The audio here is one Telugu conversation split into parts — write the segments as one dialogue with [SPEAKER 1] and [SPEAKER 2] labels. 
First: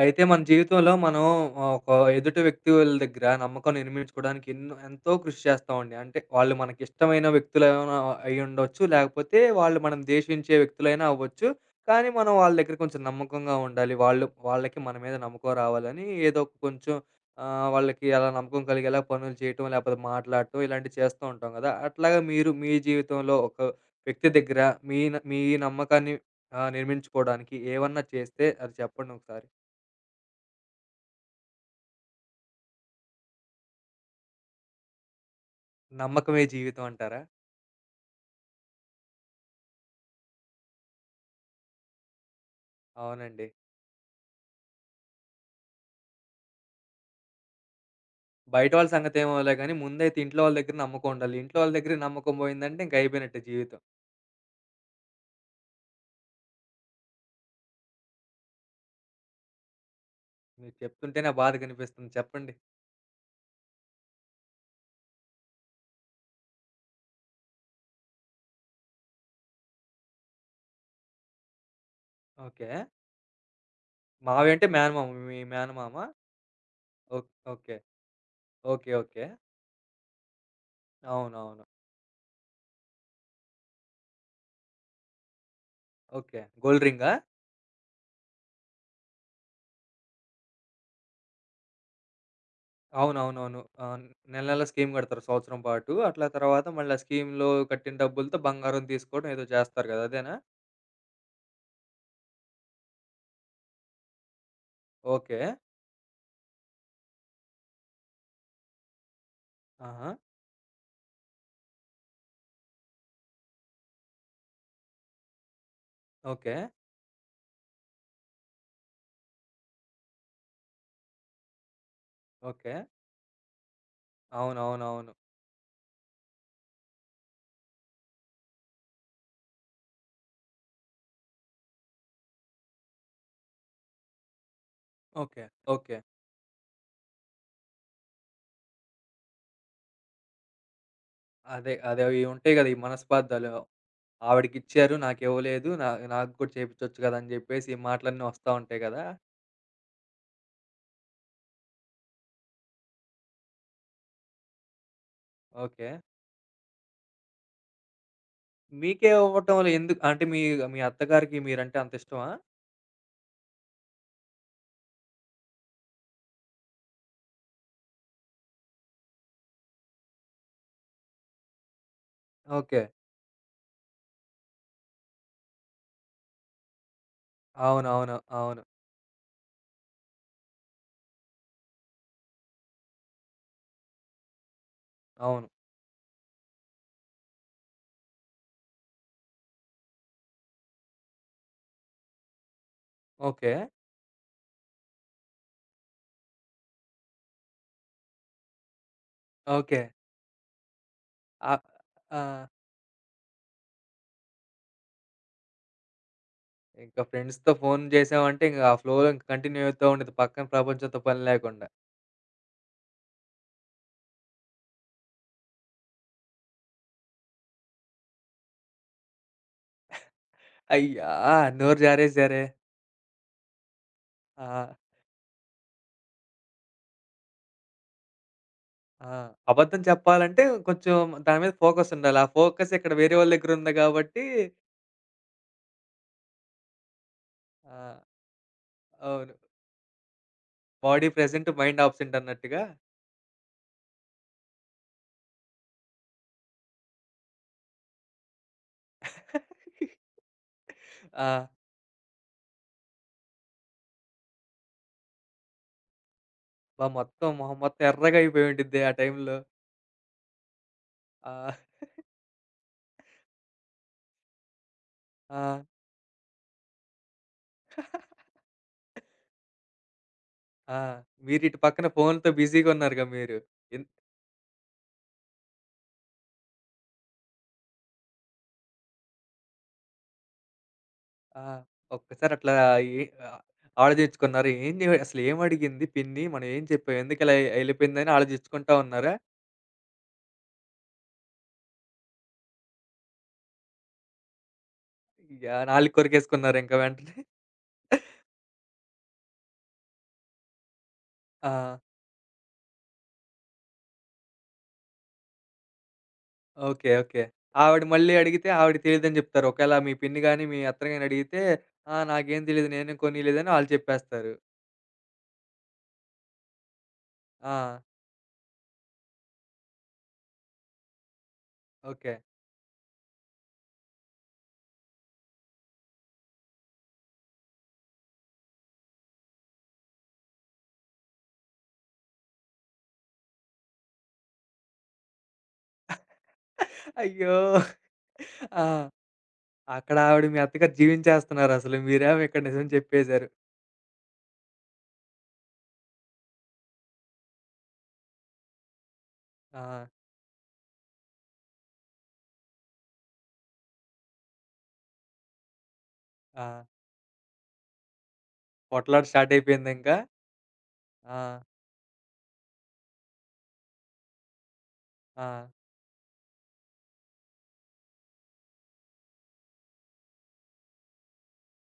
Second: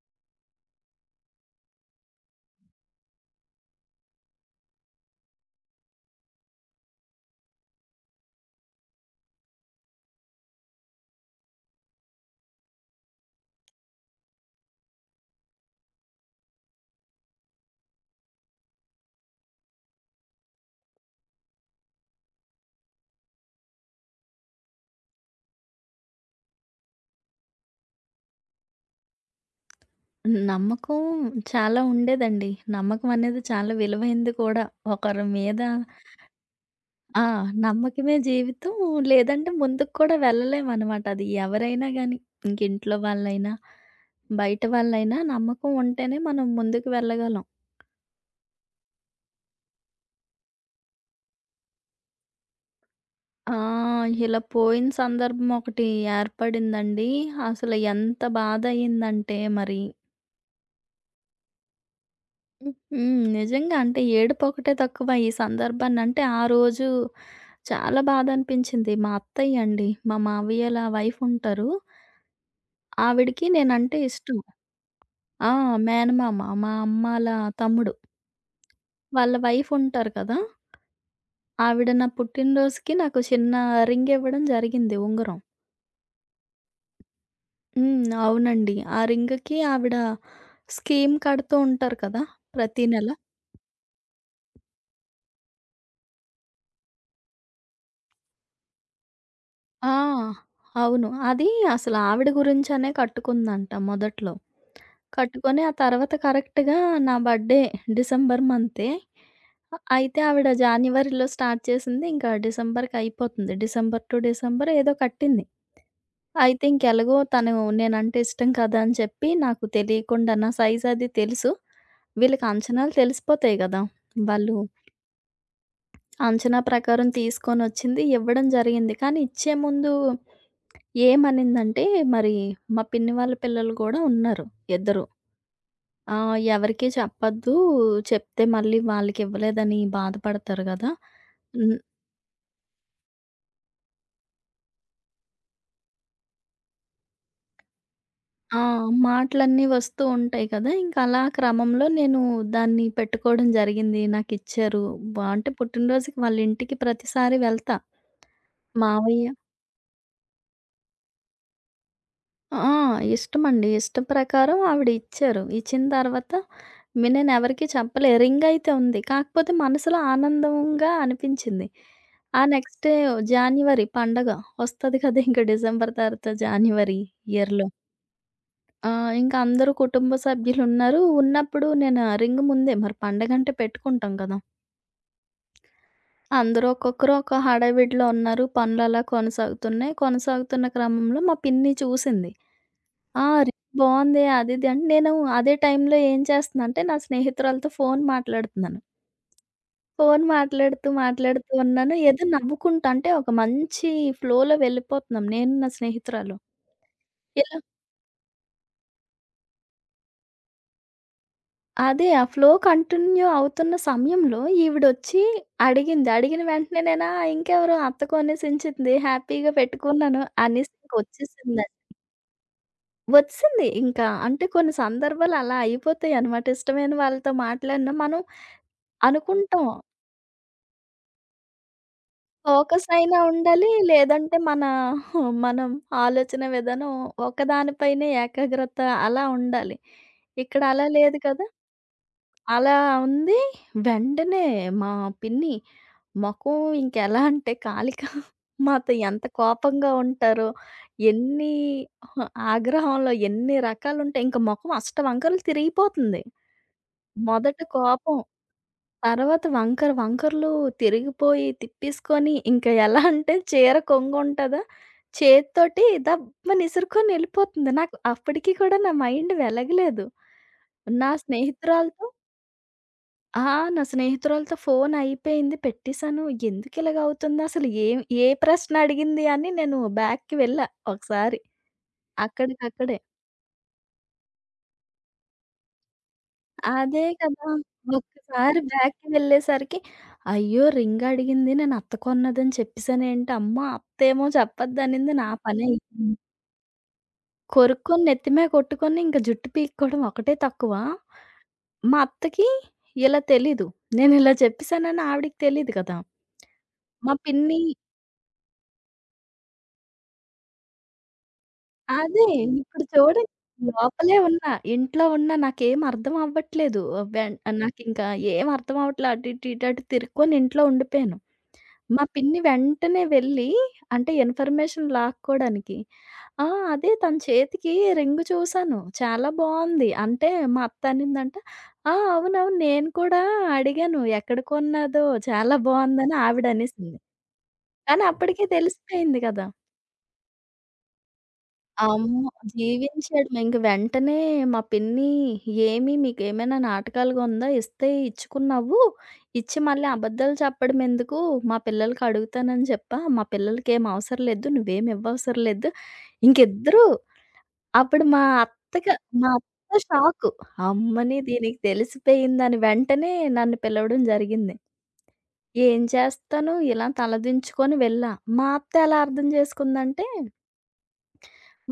[SPEAKER 1] అయితే మన జీవితంలో మనం ఆహ్, ఒక ఎదుటి వ్యక్తుల దగ్గర నమ్మకం నిర్మించుకోవడానికి ఎన్నో ఎంతో కృషి చేస్తామండి. అంటే వాళ్ళు మనకిష్టమైన వ్యక్తులేమైనా అయ్యుండొచ్చు. లేకపోతే వాళ్ళు మనం ద్వేషించే వ్యక్తులైనా అవ్వచ్చు. కానీ మనం వాళ్ళ దగ్గర కొంచెం నమ్మకంగా ఉండాలి. వాళ్ళు వాళ్ళకి మన మీద నమ్మకం రావాలని ఏదో ఒక కొంచెం వాళ్ళకి అలా నమ్మకం కలిగేలా పనులు చేయటం, లేకపోతే మాట్లాడటం ఇలాంటివి చేస్తూ ఉంటాం కదా! అట్లాగా మీరు మీ జీవితంలో ఒక వ్యక్తి దగ్గర మీ నమ్మకాన్ని నిర్మించుకోవడానికి ఏమన్నా చేస్తే అది చెప్పండి ఒకసారి?
[SPEAKER 2] నమ్మకం చాలా ఉండేదండి. నమ్మకం అనేది చాలా విలువైంది కూడా. ఒకరి మీద
[SPEAKER 1] నమ్మకమే జీవితం అంటారా?
[SPEAKER 2] ఆ! నమ్మకమే జీవితం. లేదంటే ముందుకు కూడా వెళ్ళలేమనమాట. అది ఎవరైనా గాని. ఇంక ఇంట్లో
[SPEAKER 1] అవునండి.
[SPEAKER 2] వాళ్ళైనా, బయట వాళ్ళైనా నమ్మకం ఉంటేనే మనం ముందుకు వెళ్ళగలం.
[SPEAKER 1] బయట వాళ్ళ సంగతేమోలే గానీ, ముందైతే ఇంట్లో వాళ్ళ దగ్గర నమ్మకం ఉండాలి. ఇంట్లో వాళ్ళ దగ్గర నమ్మకం పోయిందంటే ఇంక అయిపోయినట్టే
[SPEAKER 2] ఆ!
[SPEAKER 1] జీవితం.
[SPEAKER 2] ఇలా పోయిన సందర్భం ఒకటి ఏర్పడిందండి. అసలు ఎంత బాధ అయిందంటే మరి
[SPEAKER 1] మీరు చెప్తుంటేనే ఆ బాధ కనిపిస్తుంది. చెప్పండి.
[SPEAKER 2] హ్మ్. హ్మ్. నిజంగా అంటే ఏడుపొకటే తక్కువ ఈ సందర్భాన్నంటే ఆ రోజు చాలా బాధనిపించింది. మా అత్తయ్య అండి. మా మావయ్యోల వైఫ్ ఉంటారు.
[SPEAKER 1] ఓకే.
[SPEAKER 2] ఆవిడకి నేనంటే ఇష్టం.
[SPEAKER 1] మావయ్య అంటే మేనమామ. మీ
[SPEAKER 2] ఆ!
[SPEAKER 1] మేనమామ?
[SPEAKER 2] మేనమామ మా అమ్మాల
[SPEAKER 1] ఓకే.
[SPEAKER 2] తమ్ముడు.
[SPEAKER 1] ఓకే. ఓకే.
[SPEAKER 2] వాళ్ళ వైఫ్ ఉంటారు కదా!
[SPEAKER 1] అవునవును.
[SPEAKER 2] ఆవిడ నా పుట్టినరోజుకి నాకు చిన్న రింగ్ ఇవ్వడం జరిగింది ఉంగరం.
[SPEAKER 1] ఓకే. గోల్డ్ రింగా?
[SPEAKER 2] హ్మ్. అవునండి. ఆ రింగ్‌కి ఆవిడ స్కీమ్ కడుతూ ఉంటారు కదా! ప్రతి నెల.
[SPEAKER 1] అవునవునవును. ఆ! నెల నెల స్కీమ్ కడతారు సంవత్సరం పాటు. అట్లా తర్వాత మళ్ళీ ఆ స్కీమ్‌లో కట్టిన డబ్బులతో బంగారం తీసుకోవడం ఏదో చేస్తారు
[SPEAKER 2] ఆ!
[SPEAKER 1] కదా! అదేనా?
[SPEAKER 2] అవును. అది అసలు ఆవిడ గురించనే కట్టుకుందంట మొదట్లో.
[SPEAKER 1] ఓకే.
[SPEAKER 2] కట్టుకొని ఆ తర్వాత కరెక్ట్‌గా నా బర్త్‌డే డిసెంబర్ మంతే.
[SPEAKER 1] ఆహా!
[SPEAKER 2] అయితే ఆవిడ జాన్యువరిలో స్టార్ట్ చేసింది. ఇంకా డిసెంబర్‌కి అయిపోతుంది. డిసెంబర్ టు డిసెంబర్ ఏదో కట్టింది.
[SPEAKER 1] ఓకే.
[SPEAKER 2] అయితే ఇంకెలాగో తను నేనంటే ఇష్టం కదా అని చెప్పి నాకు తెలియకుండా నా సైజ్ అది తెలుసు. వీళ్ళకి
[SPEAKER 1] ఓకే.
[SPEAKER 2] అంచనాలు తెలిసిపోతాయి గదా! వాళ్ళు
[SPEAKER 1] అవునవునవును.
[SPEAKER 2] అంచనా ప్రకారం తీసుకొనొచ్చింది. ఇవ్వడం జరిగింది. కానీ ఇచ్చే ముందు ఏమనిందంటే, మరి మా పిన్ని వాళ్ళ పిల్లలు కూడా ఉన్నారు ఇద్దరు.
[SPEAKER 1] ఓకే. ఓకే.
[SPEAKER 2] ఎవరికీ చెప్పొద్దు, చెప్తే మళ్ళీ వాళ్ళకివ్వలేదని బాధపడతారు గదా!
[SPEAKER 1] అదే.
[SPEAKER 2] హ్మ్.
[SPEAKER 1] అదే. అవి ఉంటాయి గదా! ఈ మనస్పార్థాలు. ఆవిడకిచ్చారు నాకివ్వలేదు. నా నాకు కూడా చేపిచ్చొచ్చు గదా! అని జెప్పేసి ఈ మాటలన్నీ వస్తా
[SPEAKER 2] ఆ!
[SPEAKER 1] ఉంటాయి గదా!
[SPEAKER 2] మాటలన్నీ వస్తూ ఉంటాయి కదా! ఇంక అలా క్రమంలో నేను దాన్ని పెట్టుకోవడం జరిగింది. నాకిచ్చారు. బా అంటే
[SPEAKER 1] ఓకే.
[SPEAKER 2] పుట్టినరోజుకి వాళ్ళ ఇంటికి ప్రతిసారి వెళ్తా.
[SPEAKER 1] మీకే
[SPEAKER 2] మావయ్య
[SPEAKER 1] ఇవ్వటంలో ఎందుకు అంటే మీ మీ అత్తగారికి మీరంటే అంత ఇష్టమా?
[SPEAKER 2] ఆ! ఇష్టమండి. ఇష్టం ప్రకారం ఆవిడ ఇచ్చారు. ఇచ్చిన తర్వాత నేనెవరికీ చెప్పలే. రింగ్ అయితే ఉంది. కాకపోతే మనసులో ఆనందంగా అనిపించింది. ఆ
[SPEAKER 1] ఓకే.
[SPEAKER 2] నెక్స్ట్ డే జాన్యువరి పండగ వస్తది కదా! ఇంక డిసెంబర్ తర్వాత జాన్యువరి ఇయర్‌లో.
[SPEAKER 1] అవునవును. అవును. అవును.
[SPEAKER 2] ఆ! ఇంక అందరూ కుటుంబ సభ్యులున్నారు. ఉన్నప్పుడు నేను ఆ రింగ్ ముందే మరి పండగంటే పెట్టుకుంటాం కదా!
[SPEAKER 1] అవును.
[SPEAKER 2] అందరూ ఒక్కొక్కరు ఒక్కో హడావిడిలో ఉన్నారు. పనులలా కొనసాగుతున్నాయి. కొనసాగుతున్న క్రమంలో మా పిన్ని చూసింది. ఆ!
[SPEAKER 1] ఓకే.
[SPEAKER 2] రీల్ బావుంది. అది ఇది అంటే నేను అదే టైంలో ఏం చేస్తున్నా అంటే నా స్నేహితురాలతో ఫోన్ మాట్లాడుతున్నాను.
[SPEAKER 1] ఓకే.
[SPEAKER 2] ఫోన్ మాట్లాడుతూ
[SPEAKER 1] ఆహ్,
[SPEAKER 2] ఉన్నాను.
[SPEAKER 1] ఆ!
[SPEAKER 2] ఏదో నవ్వుకుంటా అంటే ఒక మంచి ఫ్లోలో వెళ్ళిపోతున్నాం నేను నా స్నేహితురాలు.
[SPEAKER 1] ఇంకా ఫ్రెండ్స్‌తో
[SPEAKER 2] ఇలా
[SPEAKER 1] ఫోన్ జేసామంటే ఇంక ఆ ఫ్లోలో ఇంక కంటిన్యూ అవుతా ఉండిద్ది పక్కన ప్రపంచంతో పని లేకుండా.
[SPEAKER 2] అదే ఆ ఫ్లో కంటిన్యూ అవుతున్న సమయంలో ఈవిడొచ్చి అడిగింది. అడిగిన వెంటనే నేనా ఇంకెవరో అత్త కొనేసించింది హ్యాపీగా పెట్టుకున్నాను అనేసి
[SPEAKER 1] అయ్యా!
[SPEAKER 2] ఇంకొచ్చేసిందండి.
[SPEAKER 1] నోరు జారేశారే.
[SPEAKER 2] వచ్చింది ఇంకా. అంటే
[SPEAKER 1] ఆ!
[SPEAKER 2] కొన్ని సందర్భాలు అలా అయిపోతాయనమాట. ఇష్టమైన వాళ్ళతో మాట్లాడినా మనం
[SPEAKER 1] ఆ!
[SPEAKER 2] అనుకుంటాం.
[SPEAKER 1] అబద్ధం చెప్పాలంటే కొంచెం దాని మీద ఫోకసుండాలి. ఆ ఫోకస్
[SPEAKER 2] ఫోకస్
[SPEAKER 1] ఇక్కడ వేరే
[SPEAKER 2] అయినా
[SPEAKER 1] వాళ్ళ
[SPEAKER 2] ఉండాలి.
[SPEAKER 1] దగ్గరుంది గాబట్టి
[SPEAKER 2] లేదంటే మనం ఆలోచన విధానం
[SPEAKER 1] ఆహ్,
[SPEAKER 2] ఒకదానిపైనే ఏకాగ్రత అలా
[SPEAKER 1] అవును.
[SPEAKER 2] ఉండాలి. ఇక్కడ అలా
[SPEAKER 1] బాడీ
[SPEAKER 2] లేదు కదా!
[SPEAKER 1] ప్రెజెంట్, మైండ్ ఆబ్సెంట్ అన్నట్టుగా.
[SPEAKER 2] అలా ఉంది. వెంటనే మా పిన్ని మొఖం ఇంకెలా అంటే కాలిక మాతో ఎంత కోపంగా ఉంటారో,
[SPEAKER 1] ఆ!
[SPEAKER 2] ఎన్ని అహా! ఆగ్రహంలో ఎన్ని రకాలుంటాయి. ఇంక మొఖం అష్టవంకరలు తిరిగిపోతుంది.
[SPEAKER 1] అబ్బా! మొత్తం మొహం
[SPEAKER 2] మొదట
[SPEAKER 1] మొత్తం
[SPEAKER 2] కోపం
[SPEAKER 1] ఎర్రగా అయిపోయి ఉండిద్ది ఆ టైంలో.
[SPEAKER 2] తర్వాత వంకర వంకర్లు
[SPEAKER 1] ఆ!
[SPEAKER 2] తిరిగిపోయి, తిప్పేసుకొని ఇంక ఎలా అంటే చీర కొంగుంటదా,
[SPEAKER 1] ఆ!
[SPEAKER 2] చేత్తోటి దబ్బని ఇసురుకొని ఎళ్ళిపోతుంది. నాకు అప్పటికి కూడా నా మైండ్ వెలగలేదు.
[SPEAKER 1] ఆ!
[SPEAKER 2] నా
[SPEAKER 1] మీరిటు పక్కన
[SPEAKER 2] స్నేహితురాలితో
[SPEAKER 1] ఫోనుతో బిజీగున్నారుగా మీరు.
[SPEAKER 2] ఆ! నా
[SPEAKER 1] ఎన్
[SPEAKER 2] స్నేహితురాలితో ఫోన్ అయిపోయింది. పెట్టేసాను. ఎందుకిలాగ అవుతుందసలు ఏ ప్రశ్న అడిగింది అని నేను బ్యాక్‌కి వెళ్ళా ఒకసారి.
[SPEAKER 1] ఆ! ఒక్కసారి అట్లా
[SPEAKER 2] అక్కడికక్కడే.
[SPEAKER 1] ఏ ఆహ్, ఆలోచించుకున్నారు. ఏంది అసలేమడిగింది పిన్ని? మనం ఏం చెప్పాం?
[SPEAKER 2] అదే
[SPEAKER 1] ఎందుకిలా
[SPEAKER 2] కదా!
[SPEAKER 1] ఎళ్ళిపోయిందని
[SPEAKER 2] ఒక్కసారి
[SPEAKER 1] ఆలోచించుకుంటా
[SPEAKER 2] బ్యాక్‌కి
[SPEAKER 1] ఉన్నారా?
[SPEAKER 2] వెళ్ళేసరికి, అయ్యో! రింగ్ అడిగింది నేను అత్త కొన్నదని చెప్పేసానేంటి, అమ్మో! అత్తేమో చెప్పొద్దనింది నా
[SPEAKER 1] యాహ్! నాలుక
[SPEAKER 2] పనయింది.
[SPEAKER 1] కొరికేసుకున్నారింక వెంటనే.
[SPEAKER 2] కొరుక్కొని నెత్తి మీద కొట్టుకొని ఇంక జుట్టు పీక్కోవడం ఒకటే తక్కువ.
[SPEAKER 1] ఆ!
[SPEAKER 2] మా అత్తకి ఇలా తెలీదు. నేనిలా చెప్పేసానని ఆవిడకి తెలీదు కదా!
[SPEAKER 1] ఓకే.
[SPEAKER 2] మా
[SPEAKER 1] ఓకే.
[SPEAKER 2] పిన్ని
[SPEAKER 1] ఆవిడ మళ్ళీ అడిగితే ఆవిడకి తెలీదని జెప్తారు. ఒకవేళ మీ పిన్ని గాని, మీ అత్తని గాని అడిగితే, "ఆ!
[SPEAKER 2] అదే.
[SPEAKER 1] నాకేం తెలీదు.
[SPEAKER 2] ఇప్పుడు
[SPEAKER 1] నేనేం
[SPEAKER 2] చూడండి.
[SPEAKER 1] కొనీయలేదని" ఆళ్ళు
[SPEAKER 2] లోపలే
[SPEAKER 1] చెప్పేస్తారు.
[SPEAKER 2] ఉన్నా. ఇంట్లో ఉన్నా నాకేం అర్థం అవ్వట్లేదు. వెన్
[SPEAKER 1] ఆ!
[SPEAKER 2] నాకింకా ఏం అర్థం అవ్వట్లే. అటు ఇటు, ఇటు అటు తిరుక్కొని ఇంట్లో ఉండిపోయాను. మా
[SPEAKER 1] ఓకే.
[SPEAKER 2] పిన్ని వెంటనే వెళ్ళి అంటే ఇన్ఫర్మేషన్ లాక్కోడానికి, "ఆ! అదే తన చేతికి రింగ్ చూసాను. చాలా బావుంది." అంటే మా అత్త అనిందంట, "ఆ! అవునవును. నేను కూడా అడిగాను. ఎక్కడ కొన్నాదో చాలా బావుందని" ఆవిడ అనేసింది.
[SPEAKER 1] అయ్యో!
[SPEAKER 2] కానీ అప్పటికే
[SPEAKER 1] ఆ!
[SPEAKER 2] తెలిసిపోయింది కదా!
[SPEAKER 1] అక్కడ ఆవిడ మీ అత్తగారు జీవించేస్తున్నారసలు.
[SPEAKER 2] అమ్మో!
[SPEAKER 1] మీరేమో ఇక్కడ నిజం చెప్పేసారు.
[SPEAKER 2] జీవించాడు. ఇంక వెంటనే మా పిన్ని "ఏమి మీకేమైనా నాటకాలుగా ఉందా? ఇస్తే ఇచ్చుకున్నావు. ఇచ్చి
[SPEAKER 1] ఆ!
[SPEAKER 2] మళ్ళీ అబద్ధాలు చెప్పడం ఎందుకు? మా పిల్లలకి అడుగుతానని చెప్పా. మా పిల్లలకేం అవసరం లేదు. నువ్వేమి ఇవ్వవసరం లేదు."
[SPEAKER 1] ఆ!
[SPEAKER 2] ఇంకిద్దరూ అప్పుడు మా అత్తగా
[SPEAKER 1] పొట్లాట
[SPEAKER 2] మా
[SPEAKER 1] స్టార్ట్
[SPEAKER 2] అత్త
[SPEAKER 1] అయిపోయిందింకా.
[SPEAKER 2] షాకు.
[SPEAKER 1] ఆ!
[SPEAKER 2] అమ్మని దీనికి తెలిసిపోయిందని వెంటనే నన్ను పిలవడం జరిగింది.
[SPEAKER 1] ఆ!
[SPEAKER 2] ఏం చేస్తాను ఇలా తలదించుకొని వెళ్ళా. మా అత్త ఎలా అర్థం చేసుకుందంటే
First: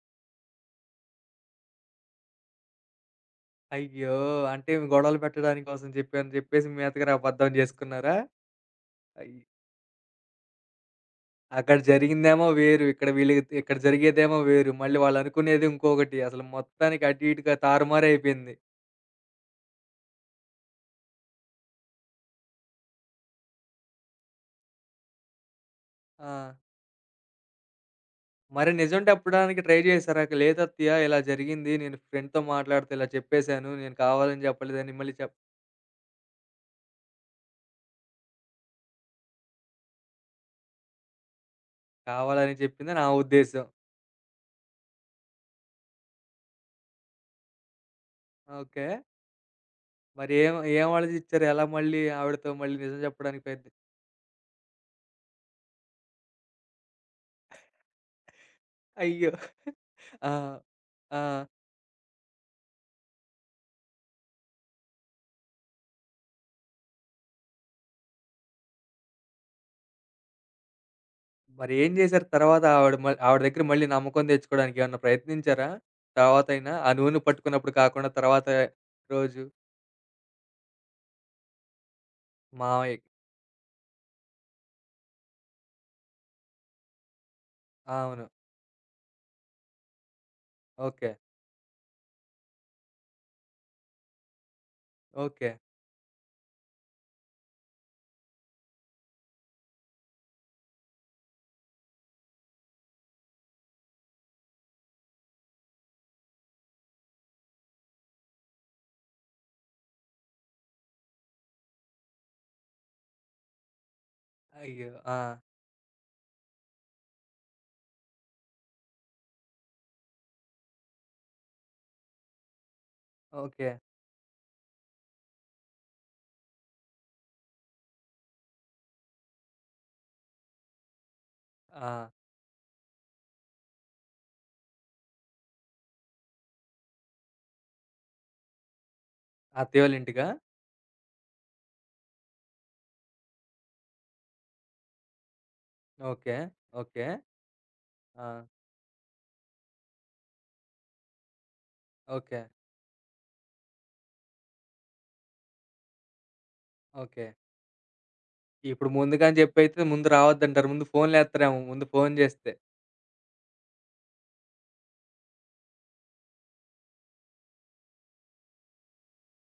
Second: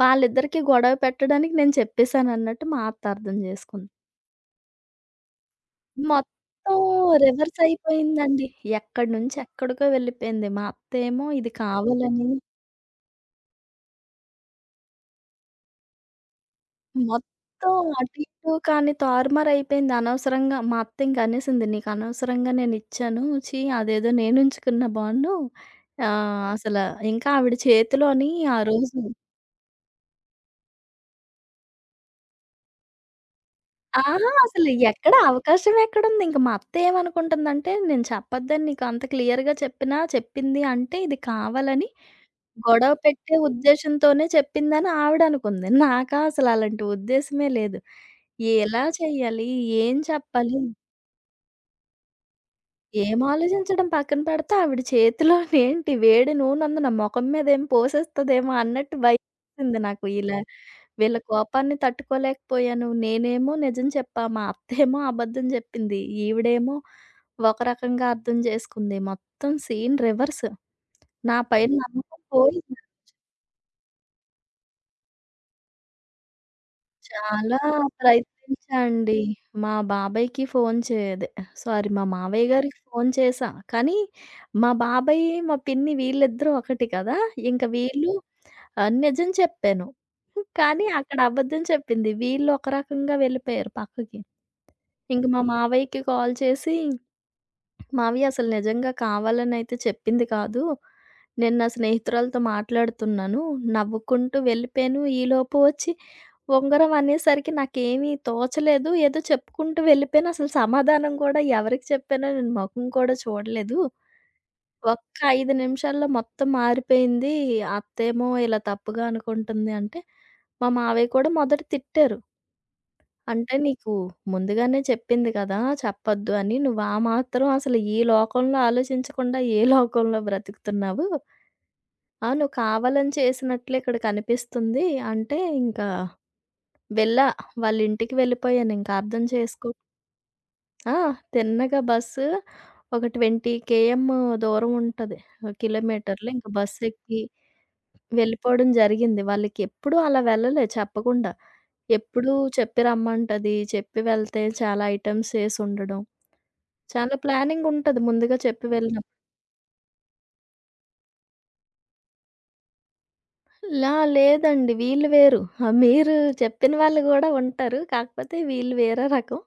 [SPEAKER 2] వాళ్ళిద్దరికీ గొడవ పెట్టడానికి నేను చెప్పేసానన్నట్టు మా అత్త అర్థం చేసుకుంది.
[SPEAKER 1] అయ్యో! అంటే గొడవలు పెట్టడానికి కోసం చెప్పాను జెప్పేసి
[SPEAKER 2] మొత్తం
[SPEAKER 1] మీ అత్తగారు అబద్ధం
[SPEAKER 2] రివర్స్
[SPEAKER 1] జేసుకున్నారా?
[SPEAKER 2] అయిపోయిందండి. ఎక్కడి
[SPEAKER 1] అయ్
[SPEAKER 2] నుంచి ఎక్కడికో వెళ్ళిపోయింది. మా అత్తేమో ఇది
[SPEAKER 1] అక్కడ
[SPEAKER 2] కావాలని
[SPEAKER 1] జరిగిందేమో వేరు. ఇక్కడ వీళ్ళకి ఇక్కడ జరిగేదేమో వేరు. మళ్ళీ వాళ్ళనుకునేది ఇంకొకటి. అసలు మొత్తానికి అటు ఇటుగా
[SPEAKER 2] మొత్తం అటు ఇటు
[SPEAKER 1] తారుమారైపోయింది.
[SPEAKER 2] కానీ తారుమారయిపోయింది. అనవసరంగా మా అత్త ఇంక అనేసింది, "నీకు అనవసరంగా నేనిచ్చాను. ఛీ! అదేదో నేనుంచుకున్న బాండు."
[SPEAKER 1] ఆ!
[SPEAKER 2] ఆహ్, అసల ఇంకా ఆవిడ చేతిలోని ఆ
[SPEAKER 1] మరి
[SPEAKER 2] రోజు
[SPEAKER 1] నిజం చెప్పడానికి ట్రై చేశారా? లేదత్తయ్య ఇలా జరిగింది. నేను ఫ్రెండ్‌తో మాట్లాడితే ఇలా చెప్పేశాను. నేను
[SPEAKER 2] ఆహా!
[SPEAKER 1] కావాలని
[SPEAKER 2] అసలు
[SPEAKER 1] చెప్పలేదని మళ్ళీ
[SPEAKER 2] ఎక్కడ అవకాశం ఎక్కడుంది? ఇంక మా అత్త ఏమనుకుంటుందంటే, నేను చెప్పొద్దని నీకు అంత క్లియర్‌గా చెప్పినా, చెప్పింది అంటే ఇది కావాలని
[SPEAKER 1] కావాలని చెప్పింది
[SPEAKER 2] గొడవ
[SPEAKER 1] నా
[SPEAKER 2] పెట్టే
[SPEAKER 1] ఉద్దేశ్యం.
[SPEAKER 2] ఉద్దేశంతోనే చెప్పిందని ఆవిడనుకుంది. నాకా అసలు అలాంటి ఉద్దేశమే లేదు. ఎలా
[SPEAKER 1] ఓకే.
[SPEAKER 2] చెయ్యాలి? ఏం
[SPEAKER 1] మరి ఏం
[SPEAKER 2] చెప్పాలి?
[SPEAKER 1] ఏం ఆలోచిచ్చారు? ఎలా మళ్ళీ ఆవిడతో మళ్ళీ నిజం
[SPEAKER 2] ఏం
[SPEAKER 1] చెప్పడానికి
[SPEAKER 2] ఆలోచించడం పక్కన పెడితే, ఆవిడ చేతిలోనేంటి వేడి నూనె ఉంది. నా మొఖం మీద ఏం పోసేస్తదేమో అన్నట్టు
[SPEAKER 1] అయ్యో!
[SPEAKER 2] భయమేసింది నాకు.
[SPEAKER 1] ఆ!
[SPEAKER 2] ఇలా వీళ్ళ
[SPEAKER 1] ఆ!
[SPEAKER 2] కోపాన్ని తట్టుకోలేకపోయాను. నేనేమో నిజం చెప్పా. మా అత్తేమో అబద్ధం జెప్పింది. ఈవిడేమో ఒక రకంగా అర్థం జేసుకుంది. మొత్తం సీన్ రివర్స్. నా పైన
[SPEAKER 1] మరి ఏం
[SPEAKER 2] నమ్మకం
[SPEAKER 1] జేశారు తర్వాత
[SPEAKER 2] పోయింది.
[SPEAKER 1] ఆవిడ ఆవిడ దగ్గర మళ్ళీ నమ్మకం తెచ్చుకోవడానికి ఏమన్నా ప్రయత్నించారా? తర్వాతైనా ఆ నూనె
[SPEAKER 2] చాలా
[SPEAKER 1] పట్టుకున్నప్పుడు కాకుండా తర్వాత
[SPEAKER 2] ప్రయత్నించా అండి.
[SPEAKER 1] రోజు
[SPEAKER 2] మా బాబాయ్‌కి ఫోన్ చేదే సారీ మా మావయ్య గారికి
[SPEAKER 1] మావయ్య
[SPEAKER 2] ఫోన్ చేశా. కానీ మా బాబాయ్, మా పిన్ని వీళ్ళిద్దరూ ఒకటి కదా! ఇంక వీళ్ళు
[SPEAKER 1] అవును.
[SPEAKER 2] నిజం చెప్పాను. కానీ
[SPEAKER 1] ఓకే.
[SPEAKER 2] అక్కడ అబద్ధం చెప్పింది. వీళ్ళు ఒక రకంగా వెళ్ళిపోయారు పక్కకి. ఇంక మా
[SPEAKER 1] ఓకే.
[SPEAKER 2] మావయ్యకి కాల్ చేసి మావి అసలు నిజంగా కావాలనైతే చెప్పింది కాదు. నేను నా స్నేహితురాలతో మాట్లాడుతున్నాను. నవ్వుకుంటూ వెళ్ళిపోయాను. ఈలోపు వచ్చి ఉంగరం అనేసరికి నాకేమీ తోచలేదు. ఏదో చెప్పుకుంటూ వెళ్ళిపోయాను. అసలు సమాధానం కూడా ఎవరికి చెప్పానో నేను మొఖం కూడా చూడలేదు.
[SPEAKER 1] అయ్యో! ఆ!
[SPEAKER 2] ఒక్క 5 నిమిషాల్లో మొత్తం మారిపోయింది. అత్తేమో ఇలా తప్పుగా అనుకుంటుంది అంటే, మా మావయ్య కూడా మొదట తిట్టారు. అంటే
[SPEAKER 1] ఓకే.
[SPEAKER 2] నీకు ముందుగానే చెప్పింది కదా! చెప్పొద్దు అని. నువ్వు ఆ మాత్రం అసలు ఈ లోకంలో ఆలోచించకుండా ఏ లోకంలో బ్రతుకుతున్నావు?
[SPEAKER 1] ఆ!
[SPEAKER 2] ఆ! నువ్వు కావాలని చేసినట్లే ఇక్కడ కనిపిస్తుంది. అంటే ఇంకా వెళ్ళా. వాళ్ళ ఇంటికి వెళ్ళిపోయాను. ఇంకా అర్థం చేసుకో
[SPEAKER 1] అత్తయ్య వాళ్ళ ఇంటికా?
[SPEAKER 2] ఆ! తిన్నగా బస్సు ఒక 20 కేఎమ్ దూరం ఉంటది. కిలోమీటర్లు.
[SPEAKER 1] ఓకే.
[SPEAKER 2] ఇంక
[SPEAKER 1] ఓకే.
[SPEAKER 2] బస్సెక్కి
[SPEAKER 1] ఆ!
[SPEAKER 2] వెళ్ళిపోవడం జరిగింది. వాళ్ళకెప్పుడూ అలా వెళ్ళలే చెప్పకుండా. ఎప్పుడూ
[SPEAKER 1] ఓకే.
[SPEAKER 2] చెప్పి రమ్మంటది. చెప్పి వెళ్తే చాలా ఐటెమ్స్ చేసుండడం. చాలా
[SPEAKER 1] ఓకే.
[SPEAKER 2] ప్లానింగ్ ఉంటది ముందుగా చెప్పి
[SPEAKER 1] ఇప్పుడు
[SPEAKER 2] వెళ్ళినప్పుడు.
[SPEAKER 1] ముందుగానే జెప్పైతే ముందు రావద్దంటారు. ముందు ఫోన్‌లేత్తరేమో ముందు ఫోన్ జేస్తే.
[SPEAKER 2] లా లేదండి. వీళ్ళు వేరు. ఆ! మీరు చెప్పిన వాళ్ళు గూడా ఉంటారు. కాకపోతే వీళ్ళు వేరే రకం.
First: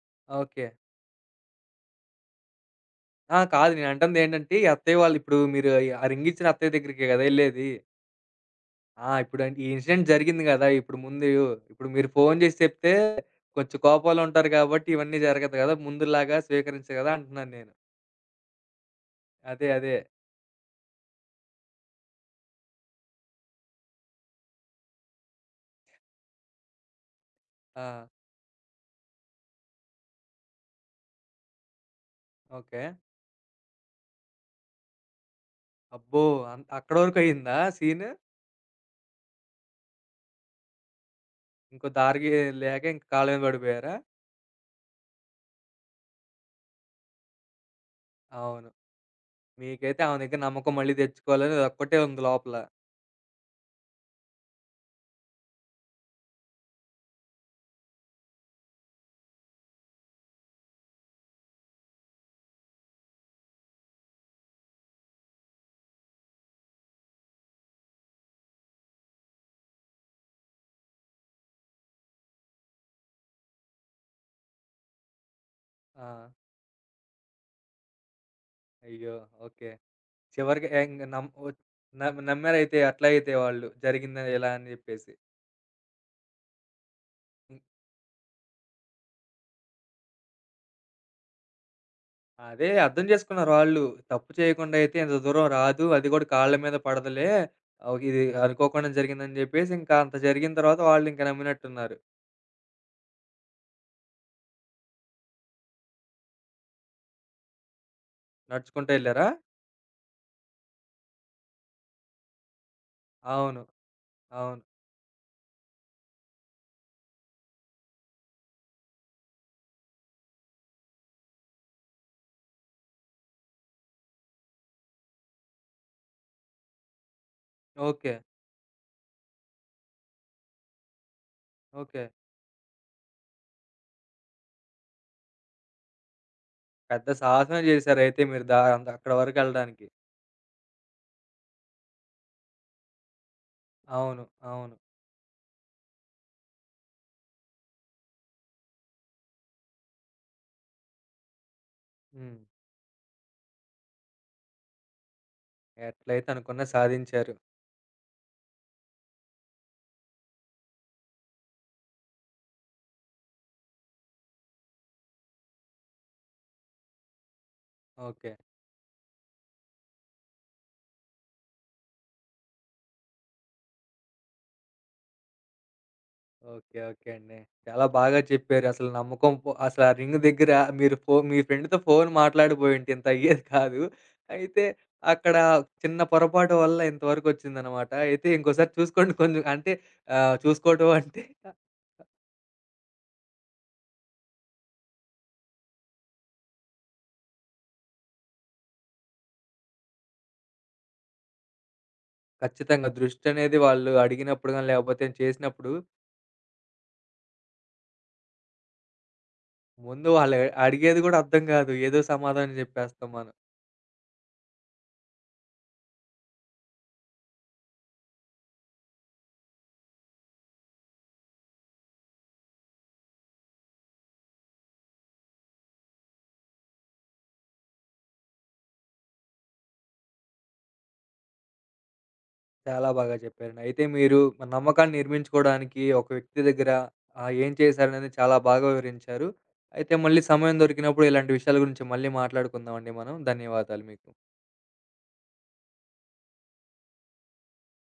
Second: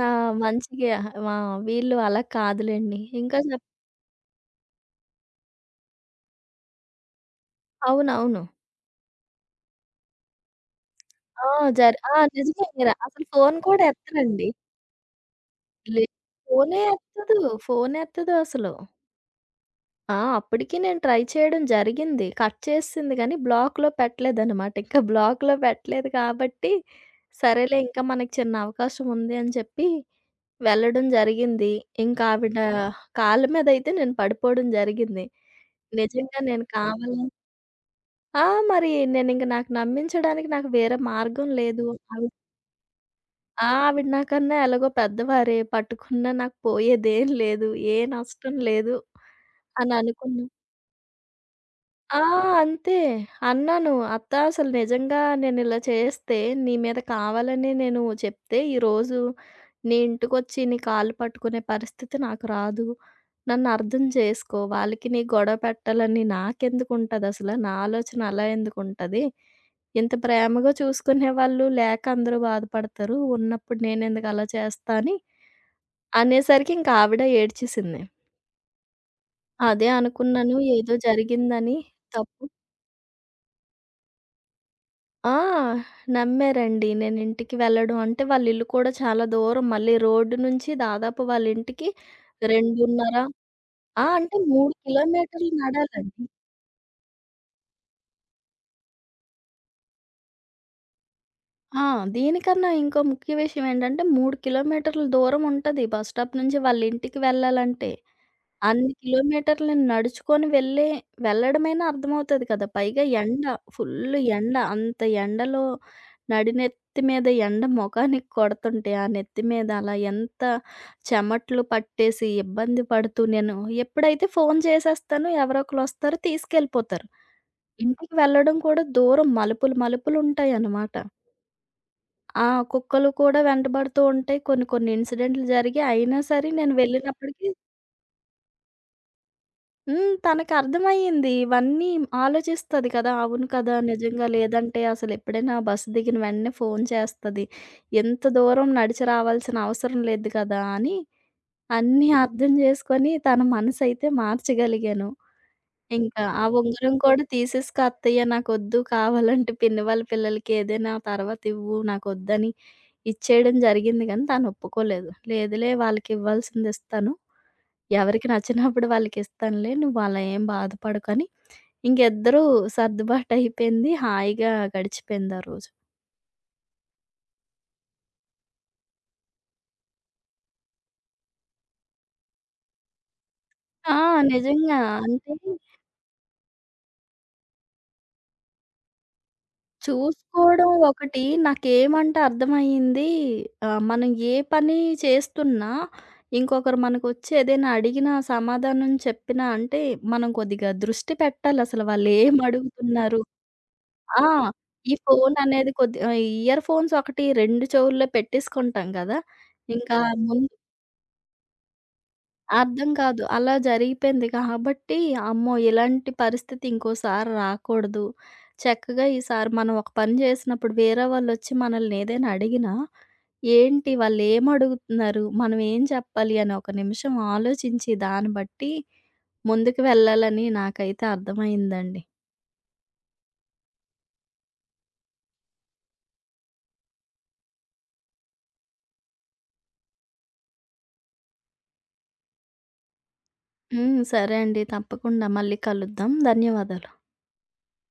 [SPEAKER 2] నా
[SPEAKER 1] ఓకే.
[SPEAKER 2] మంచికి అహా! మా వీళ్ళు అలా కాదులెండి.
[SPEAKER 1] ఆ!
[SPEAKER 2] ఇంకా
[SPEAKER 1] కాదు నేనంటందేంటంటే ఈ అత్తయ్య వాళ్ళు ఇప్పుడు మీరు ఆ రింగిచ్చిన అత్తయ్య దగ్గరికే గదా! ఎళ్ళేది.
[SPEAKER 2] అవునవును.
[SPEAKER 1] ఆ! ఇప్పుడు అంటే ఈ ఇన్సిడెంట్ జరిగింది గదా! ఇప్పుడు ముందు
[SPEAKER 2] ఆ!
[SPEAKER 1] ఇప్పుడు మీరు
[SPEAKER 2] ఆ!
[SPEAKER 1] ఫోను జేసి
[SPEAKER 2] నిజమే
[SPEAKER 1] చెప్తే
[SPEAKER 2] మీరు అసలు ఫోను
[SPEAKER 1] కొంచెం
[SPEAKER 2] కూడా
[SPEAKER 1] కోపంలో
[SPEAKER 2] ఎత్తరండి.
[SPEAKER 1] ఉంటారు గాబట్టి ఇవన్నీ జరగదు గదా!
[SPEAKER 2] లే
[SPEAKER 1] ముందులాగా
[SPEAKER 2] ఫోనే
[SPEAKER 1] స్వీకరించరు గదా! అంటున్నాను
[SPEAKER 2] ఎత్తదు.
[SPEAKER 1] నేను.
[SPEAKER 2] ఫోనెత్తదు అసలు.
[SPEAKER 1] అదే. అదే.
[SPEAKER 2] ఆ! అప్పటికి నేను ట్రై చేయడం జరిగింది. కట్ చేసేసింది గానీ, బ్లాక్‌లో పెట్టలేదనమాట. ఇంకా బ్లాక్‌లో పెట్టలేదు కాబట్టి, సరేలే ఇంకా
[SPEAKER 1] ఆ!
[SPEAKER 2] మనకి చిన్న అవకాశం ఉంది అని చెప్పి వెళ్ళడం జరిగింది. ఇంకా ఆవిడ
[SPEAKER 1] ఓకే.
[SPEAKER 2] కాళ్ళ మీదయితే నేను పడిపోవడం జరిగింది.
[SPEAKER 1] అబ్బో!
[SPEAKER 2] నిజంగా నేను
[SPEAKER 1] అక్కడి వరకు
[SPEAKER 2] కావాలని
[SPEAKER 1] అయిందా సీను?
[SPEAKER 2] ఆ! మరి నేనింక నాకు నమ్మించడానికి నాకు వేరే మార్గం లేదు.
[SPEAKER 1] ఇంకో
[SPEAKER 2] ఆవి
[SPEAKER 1] దారికి లేక ఇంక కాళ్ళ మీద
[SPEAKER 2] ఆ!
[SPEAKER 1] పడిపోయారా?
[SPEAKER 2] ఆవిడ నాకన్నా ఎలాగో పెద్దవారే, పట్టుకున్నా నాకు పోయేదేం లేదు, ఏ నష్టం
[SPEAKER 1] అవును.
[SPEAKER 2] లేదు అని
[SPEAKER 1] మీకైతే ఆమె దగ్గర
[SPEAKER 2] అనుకున్నా.
[SPEAKER 1] నమ్మకం మళ్ళీ తెచ్చుకోవాలని అదొక్కటే
[SPEAKER 2] ఆ!
[SPEAKER 1] ఉంది లోపల.
[SPEAKER 2] అంతే. అన్నాను. అత్త అసలు నిజంగా నేనిలా చేస్తే, నీ మీద కావాలనే నేను చెప్తే, ఈరోజు నీ ఇంటికొచ్చి నీ కాళ్ళు పట్టుకునే పరిస్థితి నాకు రాదు. నన్నర్థం చేసుకో. వాళ్ళకి నీ గొడవ పెట్టాలని నాకెందుకుంటదసల? నా ఆలోచన అలా ఎందుకుంటది? ఇంత ప్రేమగా చూసుకునేవాళ్ళు లేక అందరూ బాధపడతారు. ఉన్నప్పుడు నేనెందుకు అలా చేస్తా అని
[SPEAKER 1] ఆ!
[SPEAKER 2] అనేసరికి ఇంక ఆవిడ ఏడ్చేసింది.
[SPEAKER 1] అయ్యో! ఓకే.
[SPEAKER 2] అదే అనుకున్నాను.
[SPEAKER 1] చివరికి
[SPEAKER 2] ఏదో
[SPEAKER 1] ఇంగ నమ్ ఒ
[SPEAKER 2] జరిగిందని
[SPEAKER 1] నమ్
[SPEAKER 2] తప్పు
[SPEAKER 1] నమ్మారైతే అట్లా అయితే వాళ్ళు జరిగింది ఇలా అని జెప్పేసి.
[SPEAKER 2] ఆ! నమ్మారండి. నేనింటికి వెళ్ళడం అంటే వాళ్ళిల్లు కూడా చాలా దూరం. మళ్ళీ రోడ్డు నుంచి దాదాపు వాళ్ళింటికి
[SPEAKER 1] అదే అర్థం
[SPEAKER 2] 2:30
[SPEAKER 1] చేసుకున్నారాళ్ళు.
[SPEAKER 2] ఆ!
[SPEAKER 1] తప్పు
[SPEAKER 2] అంటే 3
[SPEAKER 1] చేయకుండా అయితే ఇంత దూరం
[SPEAKER 2] కిలోమీటర్లు
[SPEAKER 1] రాదు. అది
[SPEAKER 2] నడాలండి.
[SPEAKER 1] గూడా కాళ్ళ మీద పడదులే. ఇది అనుకోకుండా జరిగిందని జెప్పేసి ఇంకా అంత జరిగిన తర్వాత వాళ్ళింక
[SPEAKER 2] ఆ!
[SPEAKER 1] నమ్మినట్టున్నారు.
[SPEAKER 2] దీనికన్నా ఇంకో ముఖ్య విషయం ఏంటంటే 3 కిలోమీటర్ల దూరం ఉంటది బస్ స్టాప్ నుంచి వాళ్ళింటికి వెళ్ళాలంటే.
[SPEAKER 1] నడుచుకుంటూ
[SPEAKER 2] అన్ని
[SPEAKER 1] ఎళ్లారా?
[SPEAKER 2] కిలోమీటర్లు నడుచుకొని వెళ్ళే వెళ్ళడమైనా అర్థమవుతది కదా! పైగా ఎండ,
[SPEAKER 1] అవును.
[SPEAKER 2] ఫుల్ ఎండ.
[SPEAKER 1] అవును.
[SPEAKER 2] అంత ఎండలో నడినెత్తి మీద ఎండ మొఖానికి కొడుతుంటే, ఆ నెత్తి మీద అలా ఎంత చెమట్లు పట్టేసి ఇబ్బంది పడుతూ నేను ఎప్పుడైతే ఫోను చేసేస్తానో ఎవరో ఒకళ్ళొస్తారు తీసుకెళ్ళిపోతారు. ఇంటికి
[SPEAKER 1] ఓకే.
[SPEAKER 2] వెళ్ళడం కూడా దూరం మలుపులు, మలుపులుంటాయనమాట.
[SPEAKER 1] ఓకే.
[SPEAKER 2] ఆ! కుక్కలు కూడా వెంటబడుతూ ఉంటాయి. కొన్ని కొన్ని ఇన్సిడెంట్లు జరిగాయి. అయినా సరే నేను
[SPEAKER 1] పెద్ద
[SPEAKER 2] వెళ్ళినప్పటికి
[SPEAKER 1] సాహసమే జేశారయితే మీరు అంత అక్కడ వరకెళ్ళడానికి.
[SPEAKER 2] హ్మ్. తనకర్థమయ్యింది. ఇవన్నీ ఆలోచిస్తది కదా! అవును కదా!
[SPEAKER 1] అవును.
[SPEAKER 2] నిజంగా
[SPEAKER 1] అవును.
[SPEAKER 2] లేదంటే అసలెప్పుడైనా బస్సు దిగిన వెంటనే ఫోను చేస్తది. ఎంత దూరం నడిచి రావాల్సిన అవసరం లేదు కదా! అని అన్నీ
[SPEAKER 1] హ్మ్.
[SPEAKER 2] అర్థం జేసుకొని తన మనసైతే మార్చగలిగాను. ఇంకా
[SPEAKER 1] ఎట్లయితే
[SPEAKER 2] ఆ
[SPEAKER 1] అనుకున్నా
[SPEAKER 2] ఉంగరం కూడా
[SPEAKER 1] సాధించారు.
[SPEAKER 2] తీసేసుకు "అత్తయ్య నాకొద్దు కావాలంటే పిన్ని వాళ్ళ పిల్లలకి ఏదైనా తర్వాత ఇవ్వు నాకొద్దని" ఇచ్చేయడం జరిగింది గానీ తను ఒప్పుకోలేదు. "లేదులే వాళ్ళకివ్వాల్సింది ఇస్తాను. ఎవరికి
[SPEAKER 1] ఓకే.
[SPEAKER 2] నచ్చినప్పుడు వాళ్ళకిస్తానులే. నువ్వు అలా ఏం బాధపడకు" అని ఇంకిద్దరూ సర్దుబాటయిపోయింది. హాయిగా గడిచిపోయింది ఆ రోజు.
[SPEAKER 1] ఓకే. ఓకే అండి. చాలా బాగా చెప్పారు. అసలు నమ్మకం పో అసలు ఆ రింగ్ దగ్గర మీరు మీ ఫ్రెండ్‌తో ఫోన్ మాట్లాడబోయుంటే ఇంత అయ్యేది కాదు.
[SPEAKER 2] ఆ!
[SPEAKER 1] అయితే
[SPEAKER 2] నిజంగా. అంటే
[SPEAKER 1] అక్కడ చిన్న పొరపాటు వల్ల ఇంతవరకొచ్చిందనమాట. అయితే ఇంకోసారి చూసుకోండి కొంచెం అంటే
[SPEAKER 2] చూసుకోవడం
[SPEAKER 1] చూసుకోవటం
[SPEAKER 2] ఒకటి
[SPEAKER 1] అంటే
[SPEAKER 2] నాకేమంటే అర్థమయ్యింది మనం ఏ పని చేస్తున్నా ఇంకొకరు మనకొచ్చి ఏదైనా అడిగినా సమాధానం చెప్పినా అంటే మనం కొద్దిగా దృష్టి పెట్టాలసలు
[SPEAKER 1] ఖచ్చితంగా
[SPEAKER 2] వాళ్ళేమడుగుతున్నారు.
[SPEAKER 1] దృష్టనేది వాళ్ళు
[SPEAKER 2] ఆ!
[SPEAKER 1] అడిగినప్పుడు గాని,
[SPEAKER 2] ఈ
[SPEAKER 1] లేకపోతే చేసినప్పుడు
[SPEAKER 2] ఫోననేది కొద్ది ఇయర్ ఫోన్స్ ఒకటి 2 చెవుల్లో పెట్టేసుకుంటాం గదా! ఇంకా
[SPEAKER 1] ముందు వాళ్ళు
[SPEAKER 2] ముం
[SPEAKER 1] అడిగేది గూడా అర్థం గాదు. ఏదో సమాధానం
[SPEAKER 2] అర్థం
[SPEAKER 1] జెప్పేస్తాం
[SPEAKER 2] కాదు.
[SPEAKER 1] మనం.
[SPEAKER 2] అలా జరిగిపోయింది కాబట్టి, అమ్మో! ఇలాంటి పరిస్థితి ఇంకోసారి రాకూడదు. చక్కగా ఈసారి మనం ఒక పని చేసినప్పుడు వేరే వాళ్ళొచ్చి మనల్ని ఏదైనా అడిగినా, ఏంటి వాళ్ళేమడుగుతున్నారు? మనం ఏం చెప్పాలి? అని ఒక నిమిషం ఆలోచించి దాన్ని బట్టి ముందుకు వెళ్ళాలని నాకైతే అర్థమైందండి.
[SPEAKER 1] చాలా బాగా చెప్పారండి. అయితే మీరు మన నమ్మకాన్ని నిర్మించుకోవడానికి ఒక వ్యక్తి దగ్గర ఏం చేశారనేది చాలా బాగా వివరించారు. అయితే మళ్ళీ సమయం దొరికినప్పుడు ఇలాంటి విషయాల గురించి మళ్ళీ మాట్లాడుకుందామండి మనం. ధన్యవాదాలు
[SPEAKER 2] హ్మ్.
[SPEAKER 1] మీకు.
[SPEAKER 2] సరే అండి. తప్పకుండా మళ్ళీ కలుద్దాం. ధన్యవాదాలు.